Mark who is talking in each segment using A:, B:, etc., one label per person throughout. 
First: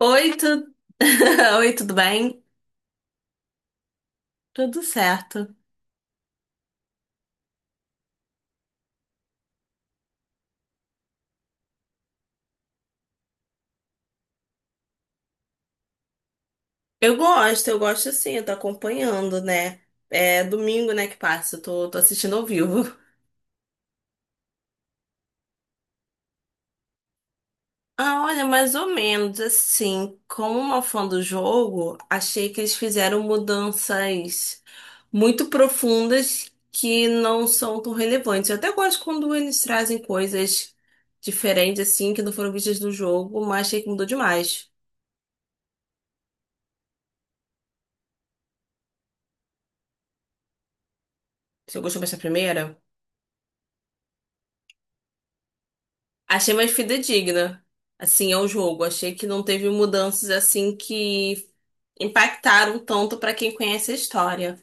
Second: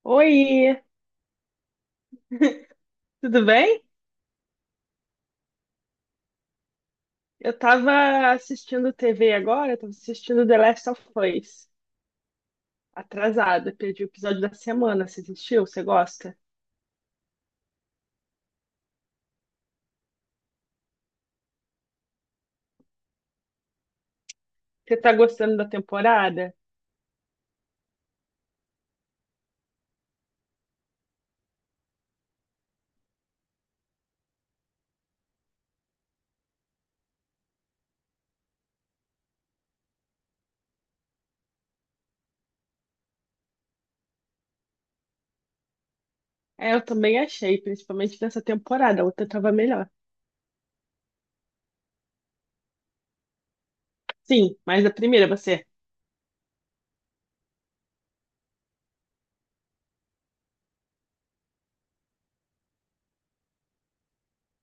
A: Oi, tu...
B: Oi,
A: Oi, tudo bem?
B: tudo bem?
A: Tudo certo.
B: Eu tava assistindo TV agora, eu tava assistindo The Last of Us. Atrasada, perdi o episódio da semana. Você assistiu? Você gosta?
A: Eu gosto sim, eu tô acompanhando, né? É domingo, né, que passa, eu tô assistindo ao vivo.
B: Você tá gostando da temporada?
A: Ah, olha, mais ou menos assim, como uma fã do jogo, achei que eles fizeram mudanças muito profundas que não são tão relevantes. Eu até gosto quando eles trazem coisas diferentes, assim, que não foram vistas no jogo, mas achei que mudou demais.
B: É, eu também achei, principalmente nessa temporada. A outra tava melhor.
A: Você gostou mais da primeira?
B: Sim, mas a primeira você.
A: Achei mais fidedigna, assim, ao jogo. Achei que não teve mudanças assim que impactaram tanto pra quem conhece a história.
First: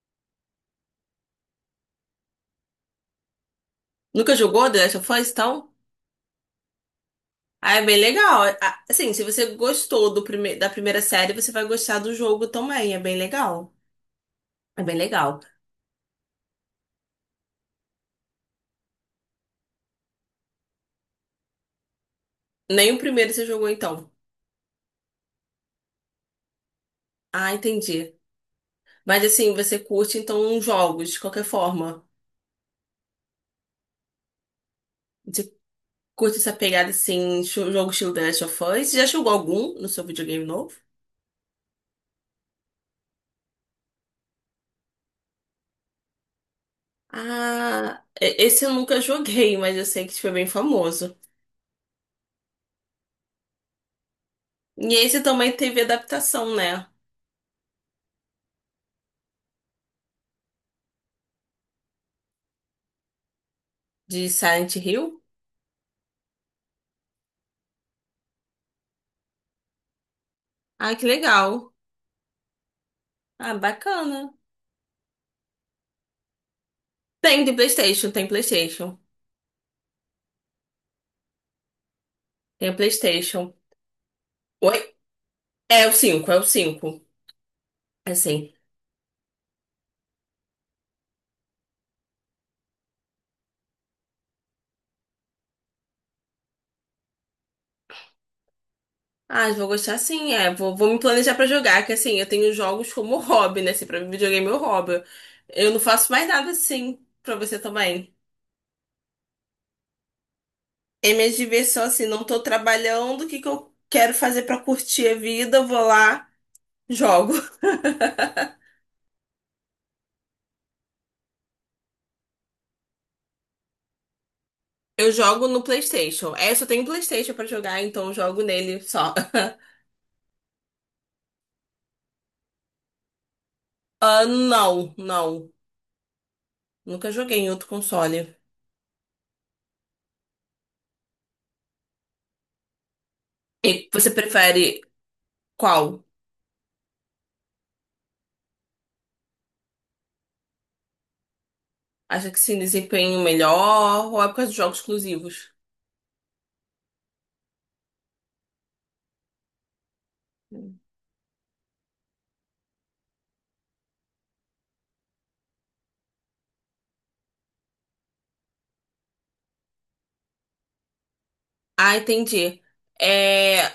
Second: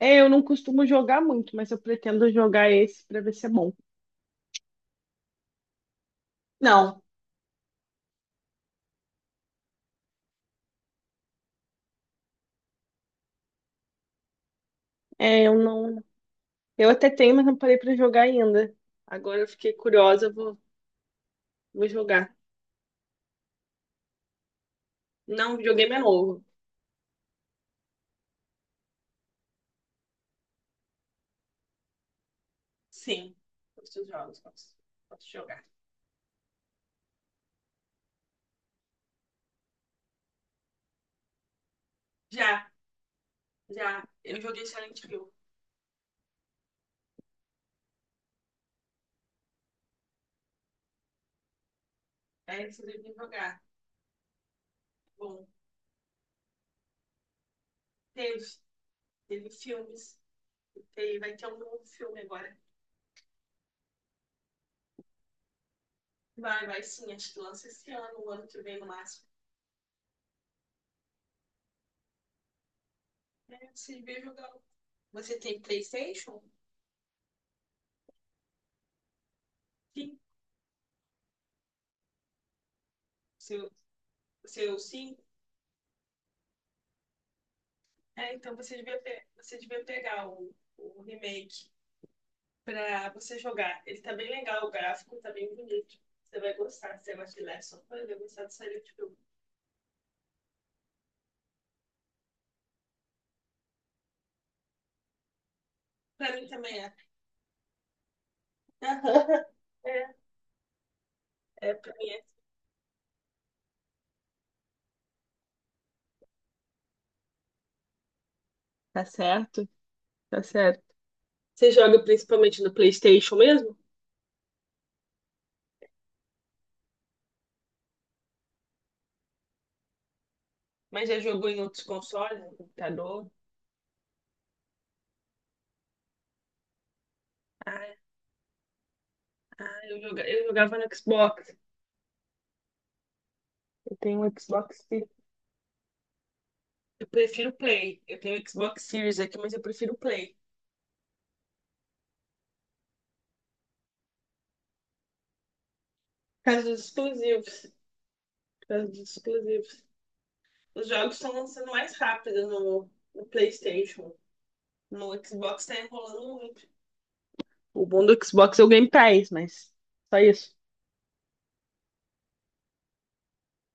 B: É, eu não costumo jogar muito, mas eu pretendo jogar esse pra ver se é bom.
A: Nunca jogou The Last of Us, então?
B: Não,
A: Ah, é bem legal. Ah, assim, se você gostou do prime da primeira série, você vai gostar do jogo também. É bem legal. É bem legal.
B: é, eu não. Eu até tenho, mas não parei pra jogar ainda. Agora eu fiquei curiosa, eu vou jogar.
A: Nem o primeiro você jogou, então.
B: Não, videogame é novo.
A: Ah, entendi. Mas assim, você curte, então, jogos, de qualquer forma.
B: Sim, os seus jogos, posso
A: Você
B: jogar.
A: curte essa pegada, assim, jogo estilo The Last of Us? Você já jogou algum no seu videogame novo?
B: Já, já, eu joguei Silent Hill.
A: Ah, esse eu nunca joguei, mas eu sei que foi bem famoso.
B: É, vocês devem jogar.
A: E esse
B: Bom,
A: também teve adaptação, né?
B: teve, teve filmes, teve, vai ter um novo filme agora.
A: De Silent Hill.
B: Vai sim, acho que lança esse ano, o ano que vem no máximo.
A: Ah, que legal. Ah,
B: É, vocês devem
A: bacana.
B: jogar. Você tem PlayStation?
A: Tem de PlayStation.
B: Sim.
A: Tem a PlayStation.
B: Seu, seu
A: Oi?
B: sim?
A: É o cinco, é o 5.
B: É,
A: Assim.
B: então você devia pegar o remake pra você jogar. Ele tá bem legal, o gráfico tá bem bonito. Você vai gostar, se você gosta de Last of Us, vai gostar do Silent Hill.
A: Ah, eu vou gostar sim, é. Vou me planejar pra jogar, que assim, eu tenho jogos como hobby, né? Assim, pra mim, videogame é meu hobby. Eu não faço mais
B: Pra mim
A: nada
B: também é.
A: assim, pra você também.
B: Aham. É,
A: É minha
B: é,
A: diversão
B: pra
A: assim,
B: mim é.
A: não tô trabalhando, o que que eu quero fazer pra curtir a vida? Eu vou lá, jogo.
B: Tá certo? Tá certo. Você joga principalmente no PlayStation mesmo?
A: Eu jogo no PlayStation. É, eu só tenho PlayStation pra jogar, então eu jogo nele só.
B: Mas já jogou em outros consoles, no computador?
A: Ah, não, não. Nunca joguei em outro
B: Ah,
A: console.
B: ah, eu jogava no Xbox.
A: E
B: Eu
A: você
B: tenho um
A: prefere
B: Xbox Series.
A: qual?
B: Eu prefiro o Play. Eu tenho o Xbox Series aqui, mas eu prefiro o Play.
A: Acha que sim, desempenho melhor ou é por causa dos jogos exclusivos?
B: Por causa dos exclusivos. Por causa dos exclusivos. Os jogos estão lançando mais rápido no PlayStation. No Xbox tá enrolando muito. O bom do Xbox é o Game Pass, mas só isso.
A: Ah, entendi. É,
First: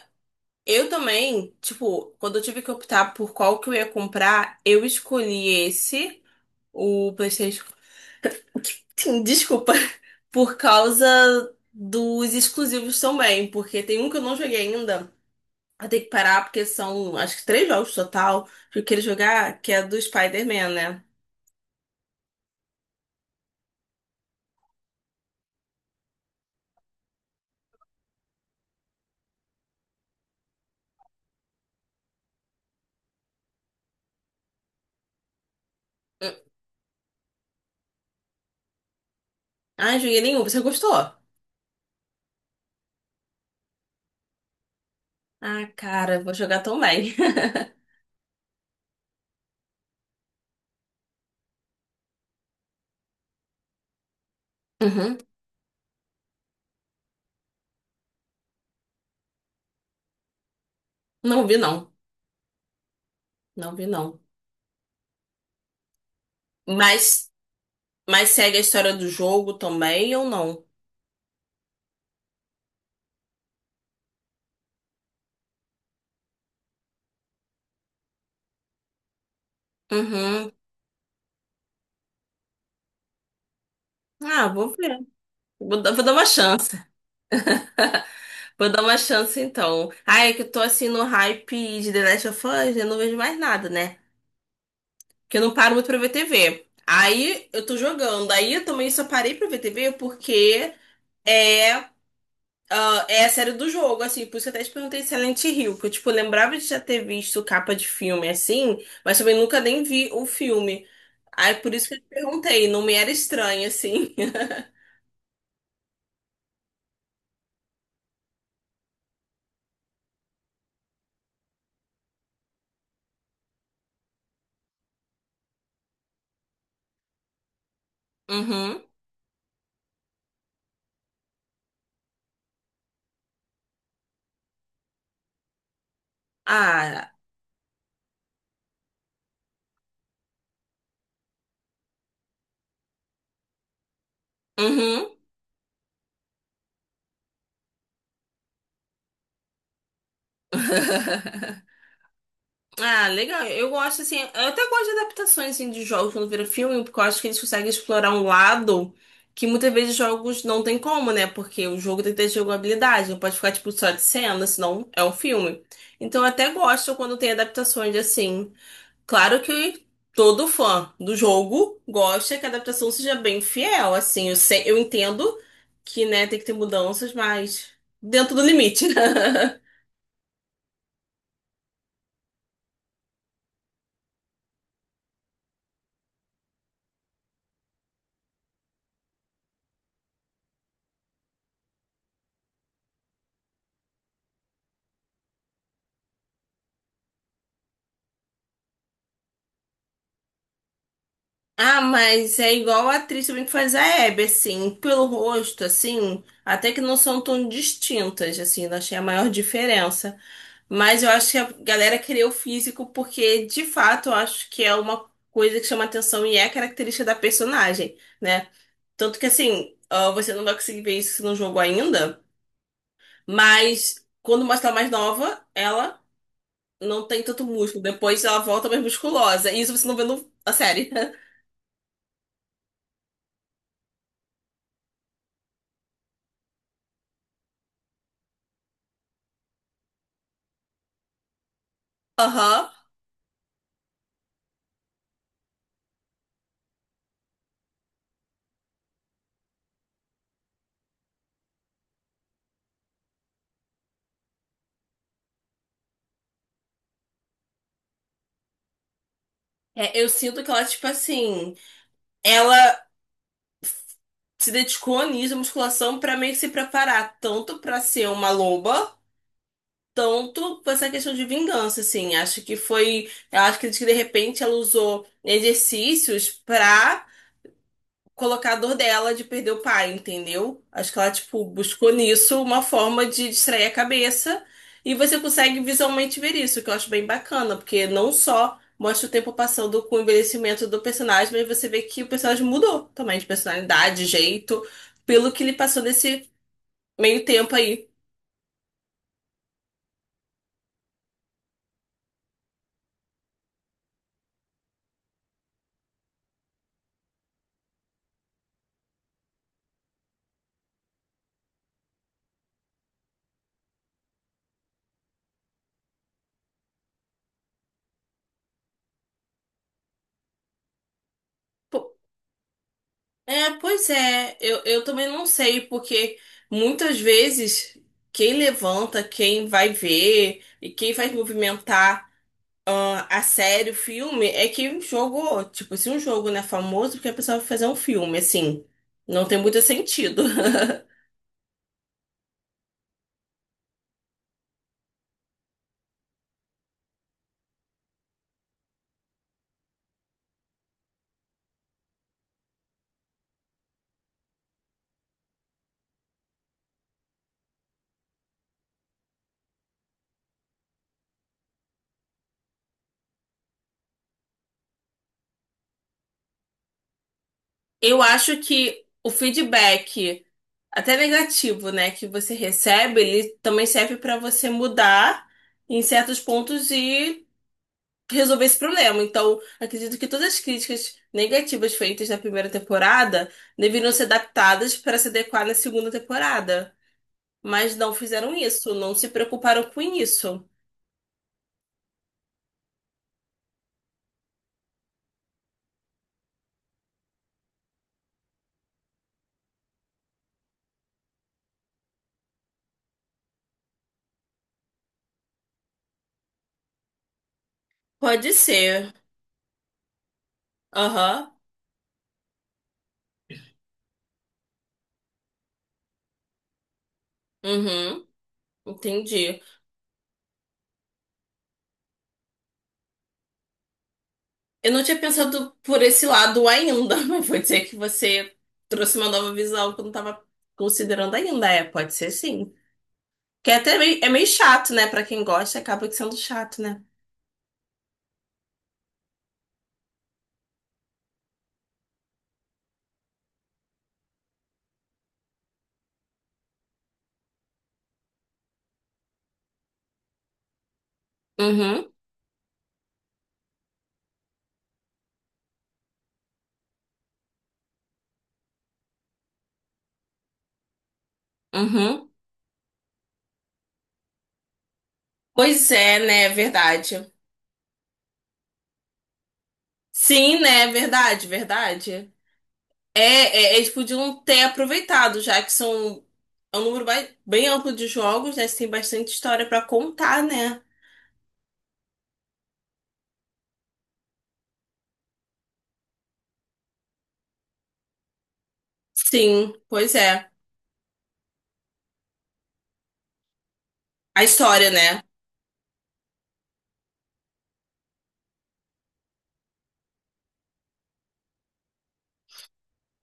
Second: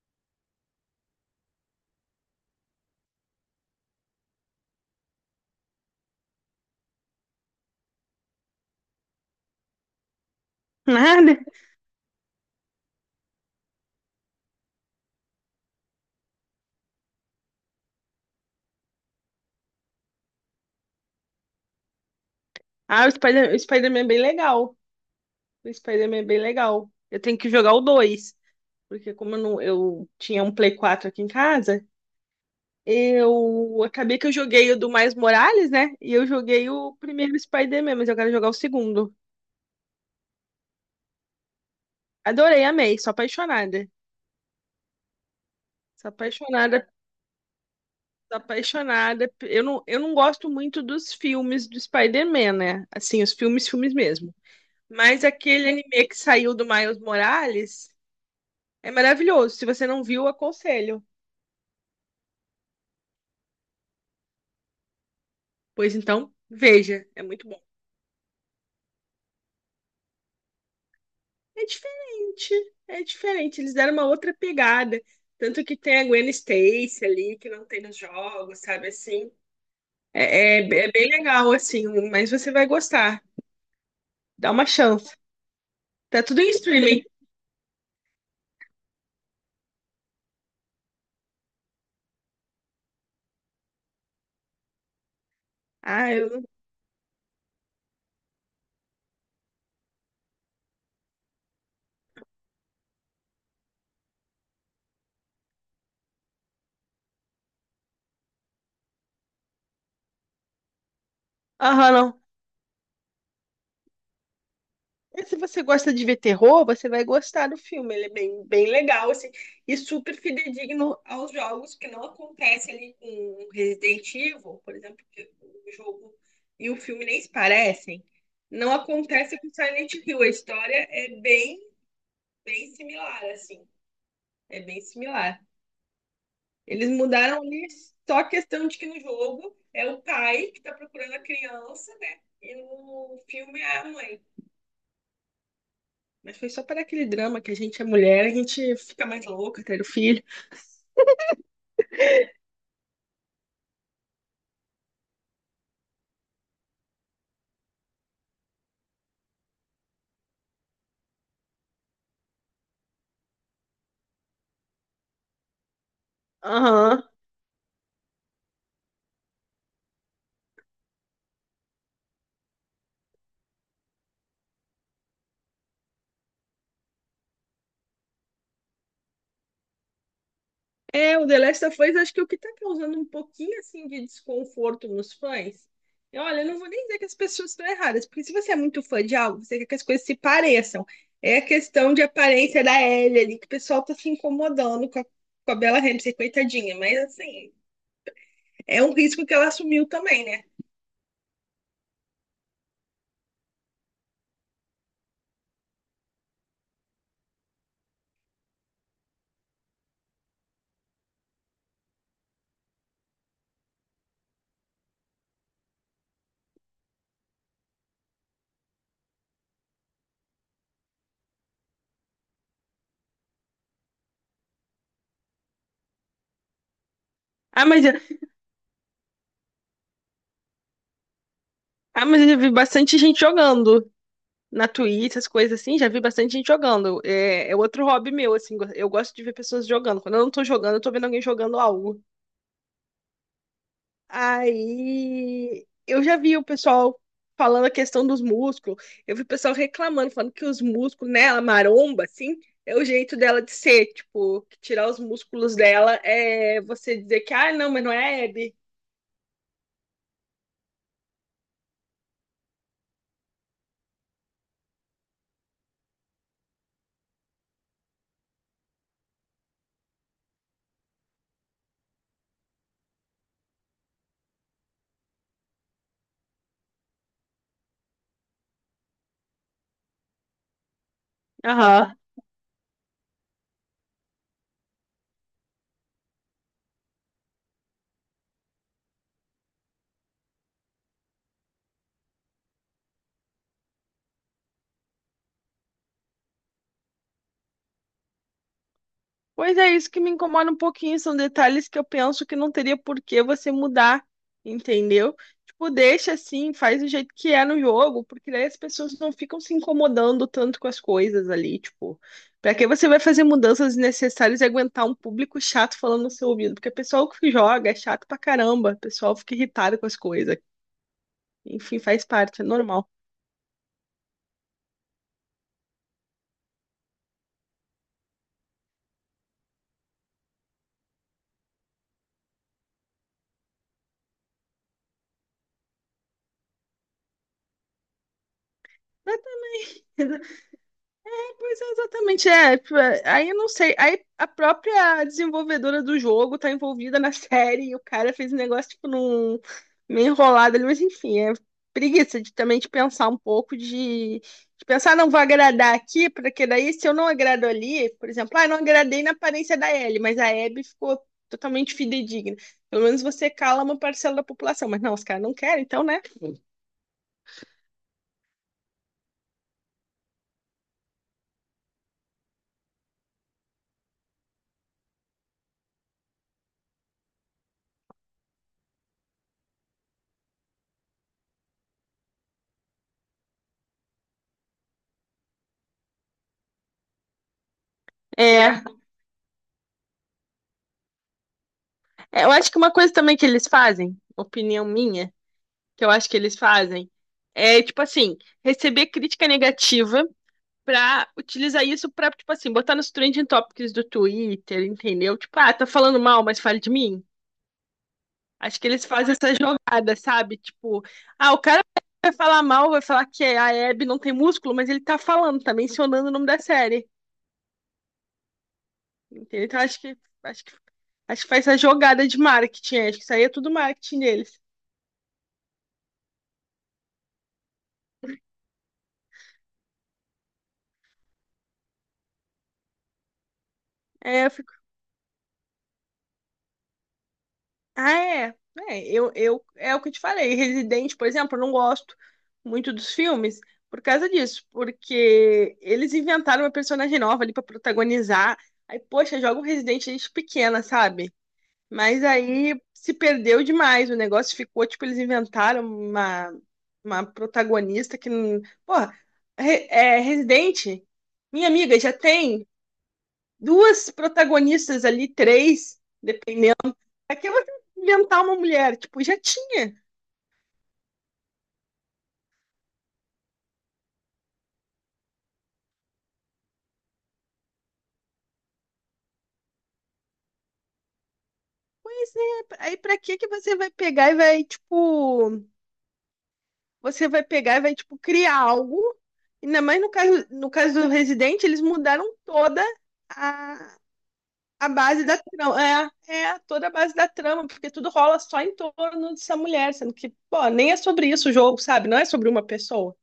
A: eu também, tipo, quando eu tive que optar por qual que eu ia comprar, eu escolhi esse, o PlayStation. Sim, desculpa. Por causa
B: Nada.
A: dos exclusivos também, porque tem um que eu não joguei ainda. Eu tenho que parar porque são, acho que três jogos total que eu queria jogar, que é do Spider-Man, né?
B: Ah, o Spider-Man é bem legal. O Spider-Man é bem legal. Eu tenho que jogar o 2, porque como eu, não- eu tinha um Play 4 aqui em casa, eu acabei que eu joguei o do Miles Morales, né? E eu joguei o primeiro Spider-Man, mas eu quero jogar o segundo.
A: Ah, não joguei nenhum. Você gostou?
B: Adorei, amei, sou apaixonada.
A: Ah,
B: Sou
A: cara, vou jogar
B: apaixonada,
A: também.
B: sou apaixonada. Eu não gosto muito dos filmes do Spider-Man, né? Assim, os filmes, filmes mesmo.
A: Uhum.
B: Mas aquele anime que saiu do Miles Morales é maravilhoso. Se você não viu, aconselho.
A: Não vi, não. Não vi, não.
B: Pois então, veja, é
A: Mas,
B: muito bom.
A: mas segue a história do jogo também ou não?
B: É diferente, é diferente. Eles deram uma outra pegada. Tanto que tem a Gwen Stacy ali, que não tem nos jogos, sabe assim.
A: Uhum.
B: É bem legal, assim, mas você vai gostar.
A: Ah,
B: Dá uma
A: vou ver.
B: chance.
A: Vou, vou dar
B: Tá
A: uma
B: tudo em
A: chance.
B: streaming.
A: Vou dar uma chance então. Ai é que eu tô assim no hype de The Last of Us, eu não vejo mais nada, né? Porque eu não paro muito pra ver
B: Ah, eu.
A: TV. Aí eu tô jogando. Aí eu também só parei pra ver TV porque é, ah, é a série do jogo, assim. Por isso que eu até te perguntei Silent Hill, que eu, tipo, lembrava de já ter visto capa de filme assim, mas também nunca nem vi o filme. Aí por isso
B: Aham,
A: que eu te
B: não.
A: perguntei, não me era estranho, assim.
B: E se você gosta de ver terror, você vai gostar do filme. Ele é bem, bem legal, assim, e super fidedigno aos jogos, que não acontece ali com Resident Evil, por exemplo, que o jogo e o filme nem se parecem. Não
A: Uhum.
B: acontece com Silent Hill. A história é bem, bem similar, assim. É bem similar. Eles
A: Ah,
B: mudaram ali só a questão de que no jogo é o pai que está procurando a criança, né? E no filme é a mãe.
A: uhum.
B: Mas foi só para aquele drama que a gente é mulher, a gente fica mais louca, ter o filho.
A: Ah, legal. Eu gosto, assim, eu até gosto de adaptações, assim, de jogos quando vira filme, porque eu acho que eles conseguem explorar um lado que muitas vezes jogos não tem como, né? Porque o jogo tem que ter jogabilidade, não pode ficar, tipo, só de cena, senão é um filme. Então eu até gosto
B: Aham.
A: quando tem adaptações, assim. Claro que todo fã do jogo gosta que a adaptação seja bem fiel, assim. Eu sei, eu entendo que, né, tem que ter mudanças, mas dentro do limite.
B: É, o The Last of Us acho que é o que tá causando um pouquinho assim de desconforto nos fãs. E olha, eu não vou nem dizer que as pessoas estão erradas, porque se você é muito fã de algo, você quer que as coisas se pareçam. É a questão de aparência da Ellie ali, que o pessoal tá se incomodando com a Bella Ramsey, coitadinha. Mas assim, é um risco que ela assumiu também, né?
A: Ah, mas é igual a atriz também que faz a Hebe, assim, pelo rosto, assim, até que não são tão distintas, assim, não achei a maior diferença. Mas eu acho que a galera queria o físico porque, de fato, eu acho que é uma coisa que chama atenção e é característica da personagem, né? Tanto que, assim, ah, você não vai conseguir ver isso no jogo ainda, mas quando mostra ela mais nova, ela não tem tanto
B: Ah,
A: músculo,
B: mas, eu-
A: depois ela volta mais musculosa, e isso você não vê na série.
B: ah, mas eu vi bastante gente jogando na Twitch, essas coisas assim, já vi bastante gente jogando. É, é outro hobby meu, assim, eu gosto de ver pessoas jogando. Quando eu não tô jogando, eu tô vendo alguém jogando algo.
A: Aham.
B: Aí eu já vi o pessoal falando a questão dos músculos. Eu vi o pessoal reclamando, falando que os músculos nela, maromba, assim, é o jeito dela de ser. Tipo, que tirar os músculos dela é você dizer que, ah, não, mas não é hebe.
A: É, eu sinto que ela, tipo assim, ela se dedicou nisso, à musculação, pra meio que se preparar, tanto pra ser uma loba, tanto pra essa questão de vingança, assim. Acho que foi. Eu acho que de repente ela usou exercícios pra colocar a dor dela de perder o pai, entendeu? Acho que ela, tipo, buscou nisso uma forma de distrair a cabeça e você consegue visualmente ver isso, que eu acho bem bacana, porque não só mostra o tempo passando com o envelhecimento do personagem, mas você vê que o personagem mudou também de personalidade, jeito, pelo que ele passou nesse meio tempo aí.
B: Pois é, isso que me incomoda um pouquinho, são detalhes que eu penso que não teria por que você mudar, entendeu? Tipo, deixa assim, faz do jeito que é no jogo, porque daí as pessoas não ficam se incomodando tanto com as coisas ali, tipo, pra que você vai fazer mudanças desnecessárias e aguentar um público chato falando no seu ouvido? Porque o pessoal que joga é chato pra caramba, o pessoal fica irritado com as coisas. Enfim,
A: Po-
B: faz parte, é normal.
A: É, pois é, eu também não sei, porque muitas vezes quem levanta, quem vai ver e quem vai movimentar ah, a série, o filme, é que um jogo, tipo, se um jogo não é famoso, porque a pessoa vai fazer um filme, assim, não tem muito sentido.
B: Pois é, exatamente, é, tipo, é. Aí eu não sei. Aí a própria desenvolvedora do jogo tá envolvida na série e o cara fez um negócio, tipo, num meio enrolado ali, mas enfim, é preguiça de também de pensar um pouco, de pensar, "Ah, não vou agradar aqui, porque daí se eu não agrado ali, por exemplo, ah, não agradei na aparência da Ellie, mas a Abby ficou totalmente fidedigna. Pelo menos você cala uma parcela da população, mas não, os caras não querem, então, né?
A: Eu acho que o feedback, até negativo, né, que você recebe, ele também serve para você mudar em certos pontos e resolver esse problema. Então, acredito que todas as críticas negativas feitas na primeira temporada deveriam ser adaptadas para se adequar na segunda temporada. Mas não fizeram
B: É,
A: isso, não se preocuparam com isso.
B: é, eu acho que uma coisa também que eles fazem, opinião minha, que eu acho que eles fazem, é tipo assim, receber crítica negativa pra utilizar isso pra, tipo assim, botar nos trending topics do Twitter, entendeu? Tipo, ah, tá falando mal, mas fale de mim.
A: Pode
B: Acho que eles
A: ser.
B: fazem essa jogada, sabe? Tipo,
A: Aham.
B: ah, o cara vai falar mal, vai falar que a Hebe não tem músculo, mas ele tá falando, tá mencionando o nome da série.
A: Uhum. Entendi.
B: Entendeu? Então acho que acho que faz essa jogada de marketing, acho que isso aí é tudo marketing deles.
A: Eu não tinha pensado por esse lado ainda, mas vou dizer que você trouxe uma nova visão que eu não estava considerando ainda. É, pode ser sim. Que é até meio, é meio
B: É, eu fico.
A: chato, né? Pra quem gosta, acaba sendo chato, né?
B: Ah, é. É, eu, é o que eu te falei. Resident, por exemplo, eu não gosto muito dos filmes por causa disso, porque eles inventaram uma personagem nova ali pra protagonizar. Aí, poxa, joga um Resident desde pequena, sabe?
A: Uhum,
B: Mas aí se perdeu demais. O negócio ficou, tipo, eles inventaram uma protagonista que. Não. Porra, Resident, minha amiga, já
A: uhum.
B: tem duas protagonistas ali,
A: Pois
B: três.
A: é, né? É verdade.
B: Aqui você inventar uma mulher, tipo, já tinha.
A: Sim, né? É verdade, verdade. É, é, é, eles podiam ter aproveitado, já que são é um número bem amplo de jogos, né? Você tem bastante história pra contar, né?
B: Pois é, aí pra que que você vai pegar e vai, tipo, criar algo?
A: Sim,
B: Ainda mais no
A: pois
B: caso,
A: é.
B: no caso do Resident, eles mudaram toda a,
A: A
B: a
A: história, né?
B: base da trama. É, é toda a base da trama, porque tudo rola só em torno dessa mulher, sendo que, pô, nem é sobre isso o jogo, sabe? Não é sobre uma pessoa.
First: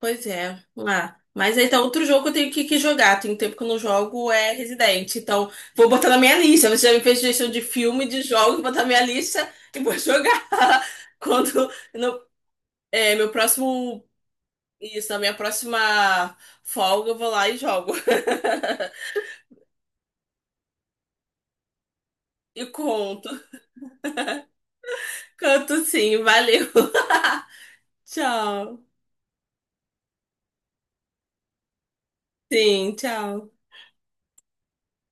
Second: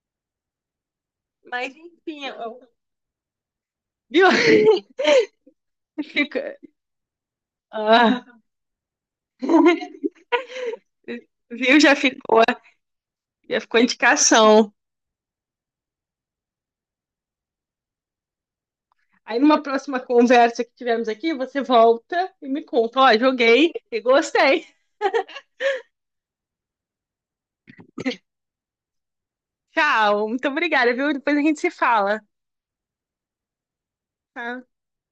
A: Pois é. Ah, mas
B: Mas
A: então, outro jogo
B: enfim,
A: que eu tenho
B: eu.
A: que jogar. Tem um tempo que eu não
B: Viu?
A: jogo é Resident. Então, vou botar na minha
B: Fica-
A: lista. Você já me fez sugestão de filme, de
B: ah,
A: jogo, vou botar na minha lista e vou jogar. Quando
B: Viu? Já
A: no,
B: ficou,
A: é, meu
B: já ficou
A: próximo.
B: indicação.
A: Isso, na minha próxima folga, eu vou lá e jogo.
B: Aí numa próxima conversa que tivermos aqui, você volta e me
A: E
B: conta, ó,
A: conto.
B: joguei e gostei.
A: Canto sim, valeu. Tchau.
B: Tchau, muito obrigada, viu? Depois a gente se fala.
A: Sim, tchau.
B: Tá?